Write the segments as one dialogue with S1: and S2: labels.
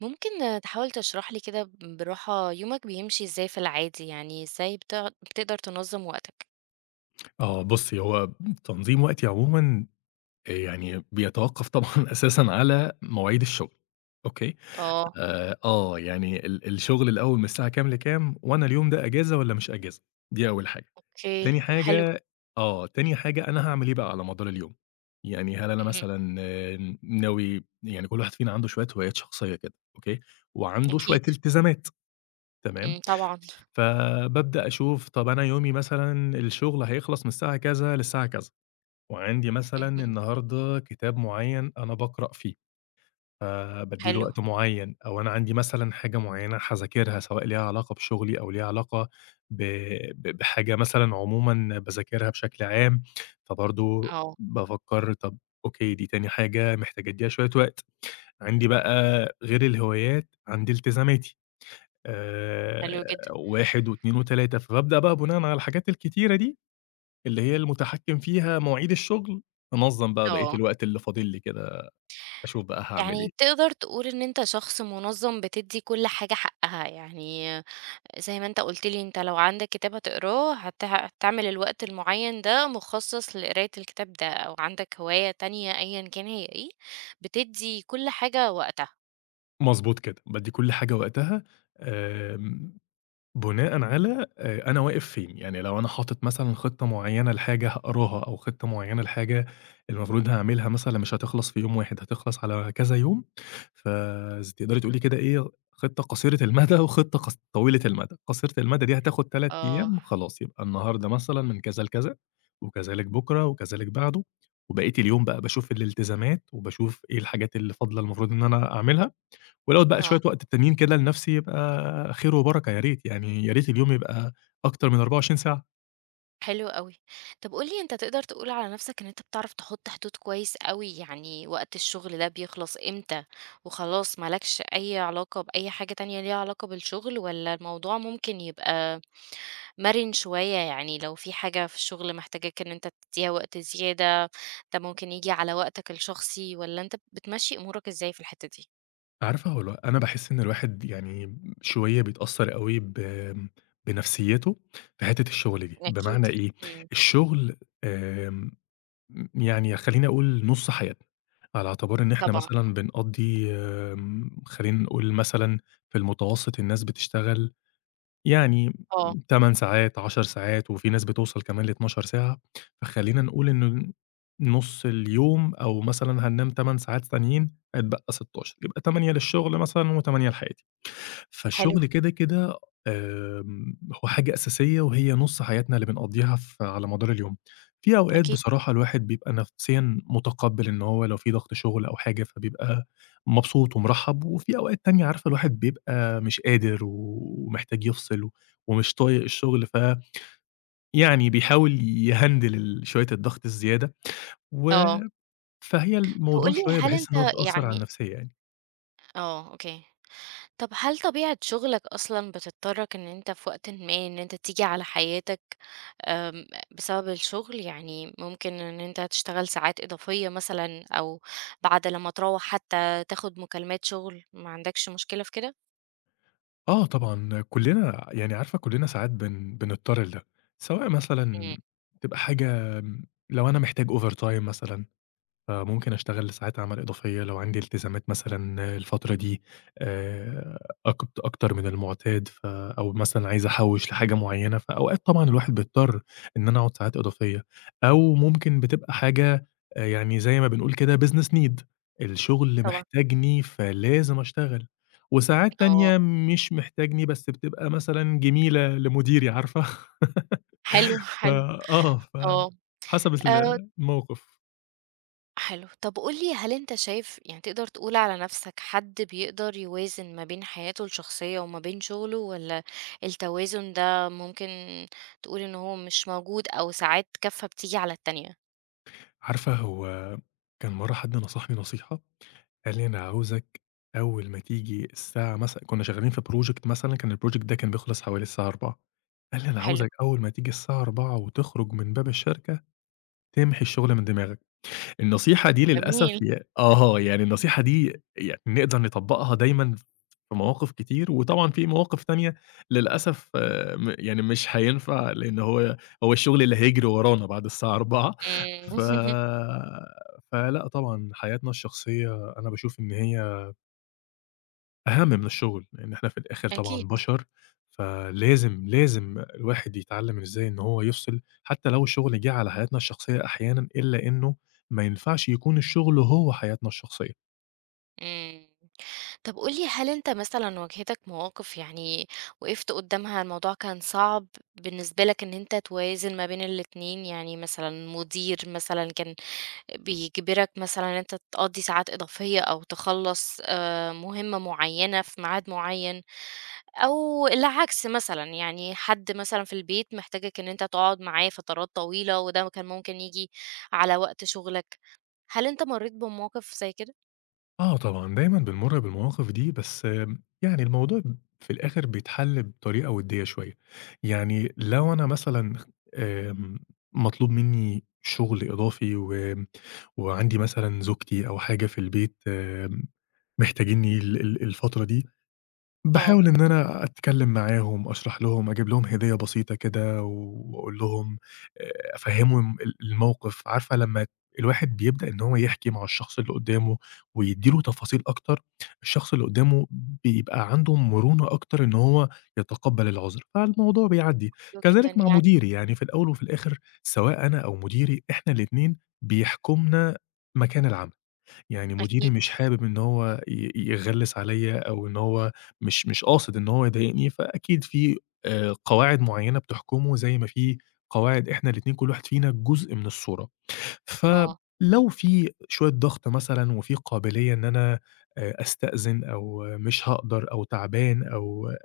S1: ممكن تحاول تشرح لي كده، براحة يومك بيمشي إزاي في العادي؟ يعني إزاي بتقدر تنظم وقتك؟
S2: آه، بُصّي، هو تنظيم وقتي عمومًا يعني بيتوقّف طبعًا أساسًا على مواعيد الشغل، أوكي؟
S1: اه،
S2: يعني الشغل الأول من الساعة كام لكام، وأنا اليوم ده أجازة والّا مش أجازة، دي أول حاجة.
S1: اوكي،
S2: تاني
S1: حلو.
S2: حاجة تاني حاجة أنا هاعمل إيه بقى على مدار اليوم، يعني هل أنا
S1: مهم.
S2: مثلًا ناوي يعني كل واحد فينا عنده شوية هوايات شخصية كده، أوكي؟ وعنده
S1: أكيد.
S2: شوية التزامات، تمام؟
S1: مم، طبعا.
S2: فبابدأ أشوف طَب أنا يومي مثلًا الشغل هيخلص من الساعة كذا للساعة كذا. وعندي مثلًا
S1: مهم.
S2: النهارده كتاب معيّن أنا باقرأ فيه، فبادّي له
S1: حلو.
S2: وقت معيّن، أو أنا عندي مثلًا حاجة معيّنة هاذاكرها سواء ليها علاقة بشغلي أو ليها علاقة ب ب بحاجة مثلًا عمومًا باذاكرها بشكل عام، فبرضه
S1: اه.
S2: بافكّر طَب أوكي دي تاني حاجة محتاج أدّيها شوية وقت. عندي بقى غير الهوايات عندي التزاماتي
S1: حلو جدا.
S2: 1 و2 و3 فبابدأ بقى بناءً على الحاجات الكتيرة دي اللي هي المتحكم فيها مواعيد الشغل، أنظّم بقى بقية
S1: اه.
S2: الوقت اللي فاضل لي كده، أشوف بقى هاعمل
S1: يعني
S2: إيه.
S1: تقدر تقول ان انت شخص منظم بتدي كل حاجة حقها؟ يعني زي ما انت قلت لي، انت لو عندك كتاب هتقراه هتعمل الوقت المعين ده مخصص لقراية الكتاب ده، او عندك هواية تانية ايا كان هي ايه، بتدي كل حاجة وقتها.
S2: مضبوط كده، بادّي كل حاجة وقتها. آمم بناءً على أنا واقف فين، يعني لو أنا حاطط مثلًا خطة معيّنة لحاجة هاقراها أو خطة معيّنة لحاجة المفروض هاعملها مثلًا مش هتخلص في يوم واحد، هتخلص على كذا يوم، تقدري تقولي كده إيه، خطة قصيرة المدى وخطة طويلة المدى، قصيرة المدى دي هتاخد 3
S1: آه.
S2: أيام خلاص يبقى النهارده مثلًا من كذا لكذا، وكذلك بُكرة وكذلك بعده، وبقية اليوم بقى باشوف الالتزامات وباشوف إيه الحاجات اللي فاضلة المفروض إن أنا أعملها. ولو اتبقى شوية
S1: آه.
S2: وقت تانيين كده لنفسي يبقى خير وبركة يا ريت، يعني يا ريت اليوم يبقى أكتر من 24 ساعة.
S1: حلو أوي. طب قُل لي، أنت تقدر تقول على نَفْسك إن أنت بتعرف تحُط حدود كويس أوي؟ يعني وقت الشغل ده بيخلص إمتى، وخلاص ما لكش أي علاقة بأي حاجة تانية ليها علاقة بالشغل، والّا الموضوع ممكن يبقى مَرِن شوية؟ يعني لو في حاجة في الشغل محتاجاك إن أنت تدّيها وقت زيادة، ده ممكن ييجي على وقتك الشخصي، والّا أنت بتمشّي أمورك إزاي في الحتّة دي؟
S2: عارفة هو أنا باحس إن الواحد يعني شوية بيتأثّر أوي بنفسيته في حتّة الشغل دي،
S1: أكيد.
S2: بمعنى إيه،
S1: إمم،
S2: الشغل آمم يعني خلّيني أقول نُص حياتنا، على اعتبار إن إحنا
S1: طبعًا.
S2: مثلًا بنقضّي خلّينا نقول مثلًا في المتوسط الناس بتشتغل يعني
S1: آه.
S2: 8 ساعات، 10 ساعات، وفي ناس بتوصل كمان ل12 ساعة، فخلّينا نقول إنه نُص اليوم أو مثلًا هننام 8 ساعات تانيين، هيتبقى 16 يبقى 8 للشغل مثلًا و8 لحياتي.
S1: حلو.
S2: فالشغل كده، كده آمم، هو حاجة أساسية وهي نُص حياتنا اللي بنقضّيها على مدار اليوم. في أوقات
S1: أكيد.
S2: بصراحة الواحد بيبقى نفسيًا متقبّل إن هو لو في ضغط شغل أو حاجة، فبيبقى مبسوط ومرحّب، وفي أوقات تانية عارفة الواحد بيبقى مش قادر ومحتاج يفصل ومش طايق الشغل، فيعني بيحاول يهندل شوية الضغط الزيادة، و
S1: آه.
S2: فهي
S1: طب
S2: الموضوع
S1: قُل لي
S2: شوية
S1: هل أنت
S2: باحس إن هو بتأثّر على
S1: يعني،
S2: النفسية يعني.
S1: آه، أوكي. طب هل طبيعة شغلك أصلًا بتضطرك إن أنت في وقتٍ ما إن أنت تيجي على حياتك، آمم، بسبب الشغل؟ يعني ممكن إن أنت تشتغل ساعات إضافية مثلًا، أو بعد لمّا تروّح حتى تاخد مكالمات شغل، ما عندكش مشكلة في كده؟
S2: آه طبعًا، كُلّنا يعني عارفة كُلّنا ساعات بنضطر لده، سواء
S1: إمم.
S2: مثلًا تبقى حاجة لو أنا محتاج overtime مثلًا فممكن أشتغل ساعات عمل إضافية لو عندي التزامات مثلًا الفترة دي آآ أك أكتر من المُعتاد أو مثلًا عايز أحوّش لحاجة معيّنة، فأوقات طبعًا الواحد بيضطر إن أنا أقعد ساعات إضافية، أو ممكن بتبقى حاجة يعني زي ما بنقول كده business need الشغل
S1: طبعًا.
S2: محتاجني فلازم أشتغل، وساعات
S1: آه.
S2: تانية مش محتاجني بس بتبقى مثلًا جميلة لمديري عارفة؟
S1: حلو،
S2: ف
S1: حلو.
S2: آه، ف
S1: آه.
S2: حسب
S1: آآ.
S2: الموقف.
S1: حلو. طب قُل لي، هل أنت شايف، يعني تقدر تقول على نَفْسك حد بيقدر يوازن ما بين حياته الشخصية وما بين شُغله، والّا التوازن ده ممكن تقول إن هو مش موجود، أو ساعات كَفّة بتيجي على التانية؟
S2: عارفة هو كان مرّة حد نصحني نصيحة، قال لي: "أنا عاوزك أول ما تيجي الساعة" مثلًا كنا شغالين في project مثلًا كان الproject ده كان بيخلص حوالي الساعة 16:00. قال لي: "أنا
S1: حلو.
S2: عاوزك أول ما تيجي الساعة 16:00 وتخرج من باب الشركة، تمحي الشغل من دماغك." النصيحة دي للأسف
S1: جميل.
S2: ي آه، يعني النصيحة دي يعني نقدر نطبّقها دايمًا في مواقف كتير، وطبعًا في مواقف تانية للأسف آه، م يعني مش هينفع، لإن هو الشغل اللي هيجري ورانا بعد الساعة 16:00.
S1: إمم.
S2: ف فلأ طبعًا حياتنا الشخصية أنا باشوف إن هي أهم من الشغل، لإن إحنا في الآخر طبعًا
S1: أكيد.
S2: بشر، فلازم، لازم الواحد يتعلّم إزاي إن هو يفصل، حتى لو الشغل جِه على حياتنا الشخصية أحيانًا، إلا إنه ما ينفعش يكون الشغل هو حياتنا الشخصية.
S1: إمم. طب قُل لي، هل أنت مثلًا واجهتك مواقف يعني وقفت قُدّامها الموضوع كان صعب بالنسبة لك إن أنت توازن ما بين الاتنين؟ يعني مثلًا مدير مثلًا كان بيجبرك مثلًا إن أنت تقضّي ساعات إضافية، أو تخلّص مهمة معيّنة في ميعاد معيّن، أو العكس مثلًا، يعني حد مثلًا في البيت محتاجك إن أنت تقعد معاه فترات طويلة وده كان ممكن ييجي على وقت شغلك. هل أنت مرّيت بمواقف زي كده؟
S2: آه طبعًا، دايمًا بنمُر بالمواقف دي، بس يعني الموضوع في الآخر بيتحل بطريقة وِدّية شوية، يعني لو أنا مثلًا خ آمم، مطلوب منّي شغل إضافي وآمم، وعندي مثلًا زوجتي أو حاجة في البيت محتاجينّي ال ال الفترة دي
S1: آه.
S2: باحاول إن أنا أتكلّم معاهم، أشرح لهم، أجيب لهم هدية بسيطة كده وأقول لهم أفهّمهم الموقف، عارفة لمّا الواحد بيبدأ إن هو يحكي مع الشخص اللي قدّامه ويدّي له تفاصيل أكتر، الشخص اللي قدّامه بيبقى عنده مرونة أكتر إن هو يتقبّل العُذر، فالموضوع بيعدّي.
S1: حلو جدًا
S2: كذلك مع
S1: يعني.
S2: مديري، يعني في الأول وفي الآخِر سواء أنا أو مديري، إحنا الاتنين بيحكمنا مكان العمل. يعني مديري
S1: أكيد.
S2: مش حابب إن هو يغلِّس عليّا أو إن هو مش قاصد إن هو يضايقني، فأكيد في قواعد معيّنة بتحكمه زي ما في قواعد إحنا الاتنين كل واحد فينا جزء من الصورة.
S1: آه.
S2: فلو في شوية ضغط مثلًا وفي قابلية إن أنا أستأذن أو مش هاقدر أو تعبان أو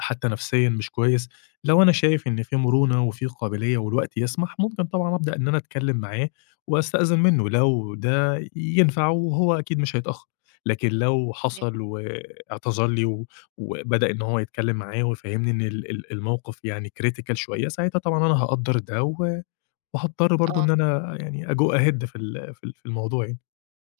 S2: حتّى نفسيًا مش كويس، لو أنا شايف إن في مرونة وفي قابلية والوقت يسمح، ممكن طبعًا أبدأ إن أنا أتكلّم معاه وأستأذن منّه لو ده ينفع وهو أكيد مش هيتأخّر، لكن لو حصل واعتذر لي وبدأ إن هو يتكلّم معايا ويفهّمني إن ال ال الموقف يعني critical شوية، ساعتها طبعًا أنا هاقدّر ده وهاضطر برضه
S1: آه.
S2: إن أنا يعني أgo ahead في الموضوع يعني.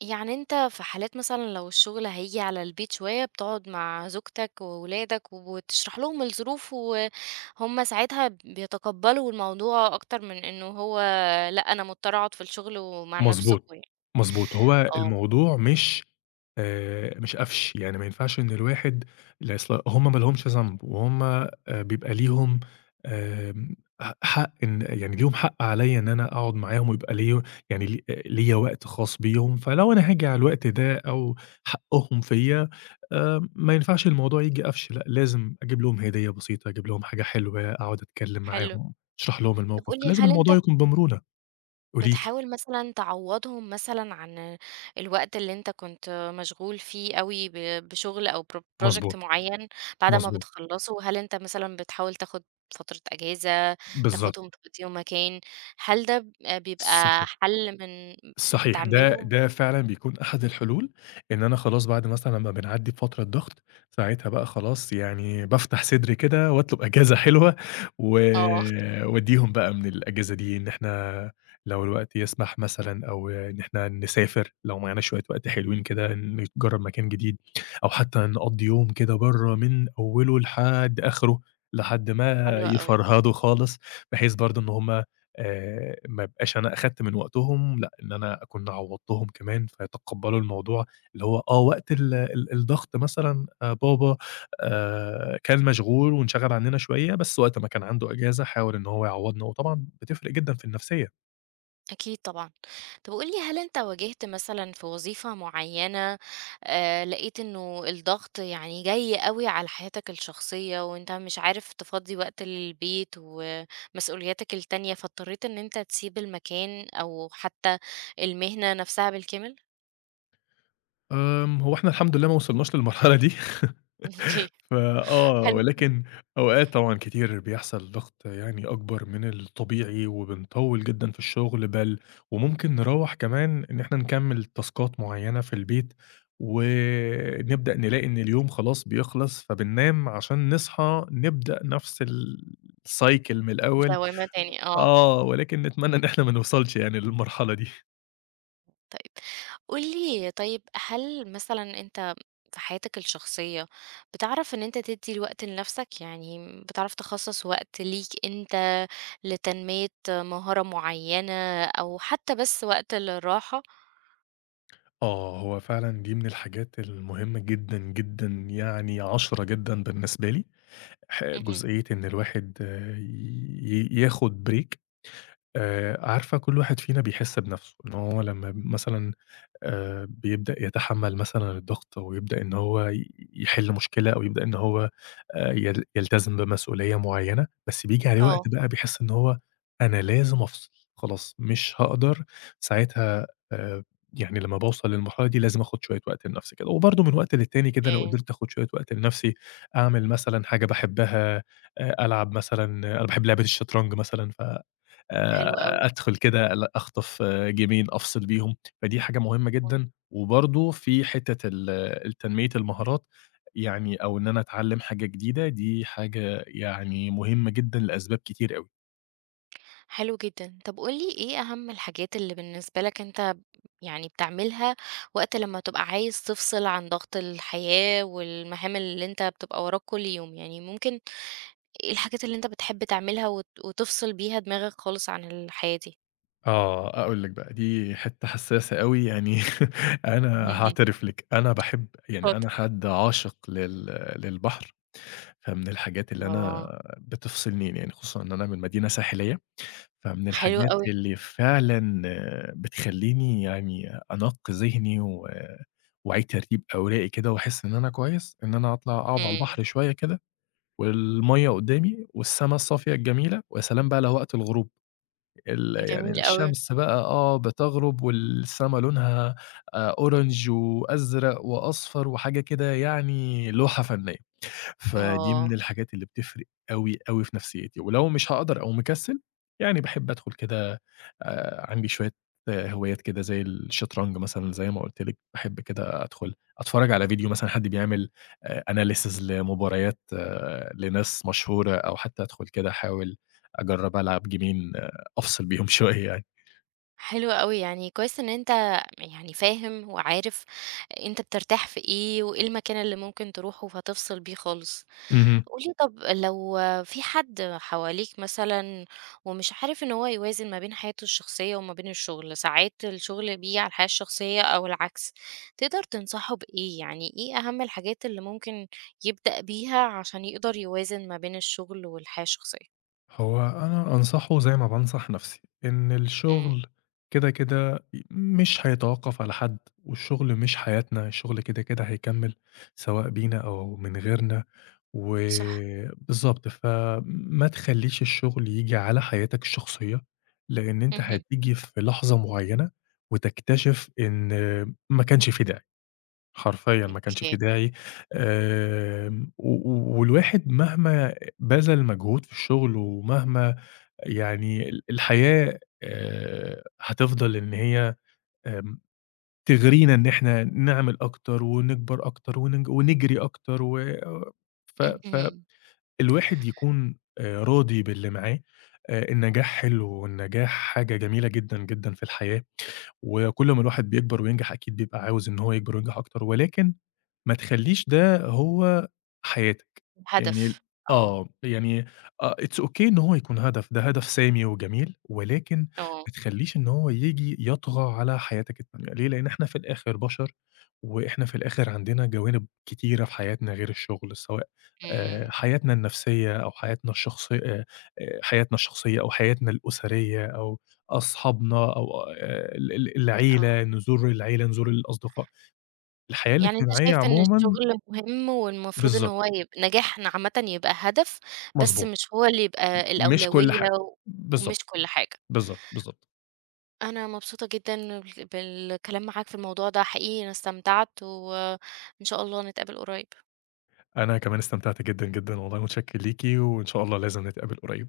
S1: يعني أنت في حالات مثلًا لو الشغل هييجي على البيت شوية، بتقعد مع زوجتك وولادك وتشرح لهم الظروف، وهُم ساعتها بيتقبّلوا الموضوع أكتر من إنه هو لأ، أنا مضطر أقعد في الشغل ومع
S2: مضبوط،
S1: نفسكم يعني.
S2: مضبوط. هو
S1: آه.
S2: الموضوع مش قفش، يعني ما ينفعش إن الواحد أصل هم ما لهمش ذنب وهم بيبقى ليهم آمم حق إن يعني ليهم حق عليّا إن أنا أقعد معاهم ويبقى ليّا يعني ليّا وقت خاص بيهم، فلو أنا هاجي على الوقت ده أو حقهم فيّا ما ينفعش الموضوع ييجي قفش، لأ لازم أجيب لهم هدية بسيطة، أجيب لهم حاجة حلوة، أقعد أتكلم
S1: حلو.
S2: معاهم، أشرح لهم
S1: طب
S2: الموقف،
S1: قُل لي،
S2: لازم
S1: هل أنت
S2: الموضوع يكون بمرونة. قولي لي.
S1: بتحاول مثلًا تعوّضهم مثلًا عن الوقت اللي أنت كنت مشغول فيه أوي بشغل أو project
S2: مضبوط،
S1: معيّن، بعد ما
S2: مضبوط.
S1: بتخلّصه؟ هل أنت مثلًا بتحاول تاخد فترة أجازة،
S2: بالضبط،
S1: تاخدهم تقضيهم مكان؟ هل ده بيبقى
S2: صحيح،
S1: حل من
S2: صحيح،
S1: بتعمله؟
S2: ده فعلًا بيكون أحد الحلول، إن أنا خلاص بعد مثلًا لمّا بنعدّي بفترة ضغط، ساعتها بقى خلاص يعني بافتح صدري كده واطلب أجازة حلوة، و
S1: آه.
S2: وأدّيهم بقى من الأجازة دي إن إحنا لو الوقت يسمح مثلًا أو إن إحنا نسافر لو معانا شوية وقت حلوين كده، نجرّب مكان جديد، أو حتى نقضّي يوم كده برّه من أوله لحد آخره، لحد ما
S1: حلو أوي.
S2: يفرهدوا خالص، بحيث برضه إن هُم ما ابقاش أنا أخدت من وقتهم، لأ، إن أنا أكون عوّضتهم كمان، فيتقبّلوا الموضوع اللي هو وقت ال ال الضغط مثلًا بابا كان مشغول وانشغل عنّنا شوية، بس وقت ما كان عنده إجازة حاول إن هو يعوّضنا، وطبعًا بتفرق جدًا في النفسية.
S1: أكيد طبعًا. طب قُل لي، هل أنت واجهت مثلًا في وظيفة معيّنة، لقيت إنه الضغط يعني جاي أوي على حياتك الشخصية، وأنت مش عارف تفضّي وقت للبيت ومسؤولياتك التانية، فاضطريت إن أنت تسيب المكان، أو حتى المهنة نفسها بالكامل؟
S2: هو إحنا الحمد لله ما وصلناش للمرحلة دي
S1: أوكي.
S2: فآه،
S1: حلو.
S2: ولكن أوقات طبعًا كتير بيحصل ضغط يعني أكبر من الطبيعي، وبنطوّل جدًا في الشغل بل وممكن نروّح كمان إن إحنا نكمّل تاسكات معيّنة في البيت، ونبدأ نلاقي إن اليوم خلاص بيخلص، فبننام عشان نصحى نبدأ نفس الcycle من الأول.
S1: دوامة تاني آه.
S2: آه، ولكن نتمنى إن إحنا ما نوصلش يعني للمرحلة دي.
S1: طيب قُل لي، طيب هل مثلًا أنت في حياتك الشخصية بتعرف إن أنت تدّي وقت لنفْسك؟ يعني بتعرف تخصّص وقت ليك أنت لتنمية مهارة معيّنة، أو حتى بس وقت للراحة؟
S2: آه، هو فعلًا دي من الحاجات المهمة جدًا، جدًا يعني 10 جدًا بالنسبة لي،
S1: اهم.
S2: جزئية إن الواحد آه، ي ي ياخد break. عارفة كل واحد فينا بيحس بنَفْسه، إن هو لمّا مثلًا بيبدأ يتحمّل مثلًا الضغط ويبدأ إن هو يحل مشكلة أو يبدأ إن هو يل يلتزم بمسؤولية معيّنة، بس بييجي عليه وقت
S1: آه.
S2: بقى بيحس إن هو أنا لازم أفصل، خلاص مش هاقدر ساعتها آآ، يعني لمّا باوصل للمرحلة دي لازم آخُد شوية وقت لنَفْسي كده، وبرضه من وقت للتاني كده لو
S1: آآ.
S2: قدرت آخُد شوية وقت لنَفْسي، أعمل مثلًا حاجة باحبها، ألعب مثلًا أنا باحب لعبة الشطرنج مثلًا ف
S1: حلو أوي.
S2: أدخل كده أخطف جيمين أفصل بيهم، فدي حاجة مهمة
S1: آه.
S2: جدًا، وبرضه في حتّة التنمية المهارات، يعني أو إن أنا أتعلّم حاجة جديدة، دي حاجة يعني مهمة جدًا لأسباب كتير أوي.
S1: حلو جدًا. طب قُل لي إيه أهم الحاجات اللي بالنسبة لك أنت يعني بتعملها وقت لمّا تبقى عايز تفصل عن ضغط الحياة والمهام اللي أنت بتبقى وراك كل يوم؟ يعني ممكن إيه الحاجات اللي أنت بتحب تعملها وتفصل بيها دماغك خالص عن الحياة دي؟
S2: آه، أقول لك بقى دي حتّة حسّاسة أوي يعني أنا
S1: اهم، اهم،
S2: هاعترف لِك، أنا باحب يعني
S1: اتفضل.
S2: أنا حد عاشق للبحر، فمن الحاجات اللي أنا
S1: آه.
S2: بتفصلني يعني خصوصًا إن أنا من مدينة ساحلية فمن
S1: حلو
S2: الحاجات
S1: أوي.
S2: اللي فعلًا بتخلّيني يعني أنَقّ ذهني وأعيد ترتيب أوراقي كده وأحس إن أنا كويس، إن أنا أطلع أقعد على
S1: إمم.
S2: البحر شوية كده والمَيّة قدّامي والسما الصافية الجميلة، ويا سلام بقى لو وقت الغروب، يعني
S1: جميل أوي.
S2: الشمس بقى بتغرب والسما لونها orange وأزرق وأصفر وحاجة كده يعني لوحة فنية. فدي
S1: آه.
S2: من الحاجات اللي بتفرق أوي، أوي في نفسيتي، ولو مش هاقدر أو مكسل، يعني باحب أدخل كده عندي شوية هوايات كده زي الشطرنج مثلًا زي ما قُلت لِك، باحب كده أدخل أتفرّج على فيديو مثلًا حد بيعمل analysis لمباريات لناس مشهورة، أو حتى أدخل كده أحاول أجرّب ألعب جيمين أفصل بيهم شوية يعني.
S1: حلو أوي، يعني كويس إن أنت يعني فاهم وعارف أنت بترتاح في إيه، وإيه المكان اللي ممكن تروحه فتفصل بيه خالص.
S2: اهم.
S1: قولي، طب لو في حد حواليك مثلا ومش عارف ان هو يوازن ما بين حياته الشخصية وما بين الشغل، ساعات الشغل بيجي على الحياة الشخصية او العكس، تقدر تنصحه بإيه؟ يعني ايه اهم الحاجات اللي ممكن يبدأ بيها عشان يقدر يوازن ما بين الشغل والحياة الشخصية؟
S2: هو أنا أنصحه زي ما بانصح نفسي، إن
S1: امم.
S2: الشغل كده، كده مش هيتوقّف على حد، والشغل مش حياتنا، الشغل كده، كده هيكمّل سواء بينا أو من غيرنا، و
S1: صح.
S2: بالضبط، فما تخلّيش الشغل ييجي على حياتك الشخصية، لإن أنت
S1: امم.
S2: هتيجي في لحظة معيّنة وتكتشف إن ما كانش في داعي. حرفيًا ما كانش
S1: اوكي.
S2: في داعي، آمم، و و والواحد مهما بذل مجهود في الشغل، ومهما يعني الحياة هتفضل إن هي آمم، تغرينا إن إحنا نعمل أكتر، ونكبر أكتر، ونجري أكتر، و ف
S1: امم.
S2: فالواحد يكون راضي باللي معاه، النجاح حلو، والنجاح حاجة جميلة جدًا، جدًا في الحياة، وكل ما الواحد بيكبر وينجح أكيد بيبقى عاوز إن هو يكبر وينجح أكتر، ولكن ما تخلّيش ده هو حياتك، يعني ال
S1: هدف. اه.
S2: آه، يعني it's okay إن هو يكون هدف، ده هدف سامي وجميل، ولكن
S1: اه.
S2: ما تخلّيش إن هو ييجي يطغى على حياتك التانية، ليه؟ لإن إحنا في الآخر بشر، وإحنا في الآخر عندنا جوانب كتيرة في حياتنا غير الشغل، سواء
S1: امم.
S2: حياتنا النفسية أو حياتنا الشخصية أو حياتنا الأسرية أو أصحابنا أو ال ال
S1: آه.
S2: العيلة، نزور العيلة، نزور الأصدقاء، الحياة
S1: يعني أنت
S2: الاجتماعية
S1: شايف إن
S2: عمومًا
S1: الشغل مهم، والمفروض إن
S2: بالضبط،
S1: هو نجاحنا عامةً يبقى هدف، بس
S2: مضبوط،
S1: مش هو اللي يبقى
S2: مش كل
S1: الأولوية
S2: حاجة،
S1: و- ومش
S2: بالضبط،
S1: كل حاجة.
S2: بالضبط، بالضبط.
S1: أنا مبسوطة جدًا بالكلام معاك في الموضوع ده، حقيقي أنا استمتعت، وإن شاء الله نتقابل قريب.
S2: أنا كمان استمتعت جدًا، جدًا والله، متشكر ليكِ، وإن شاء الله لازم نتقابل قريب.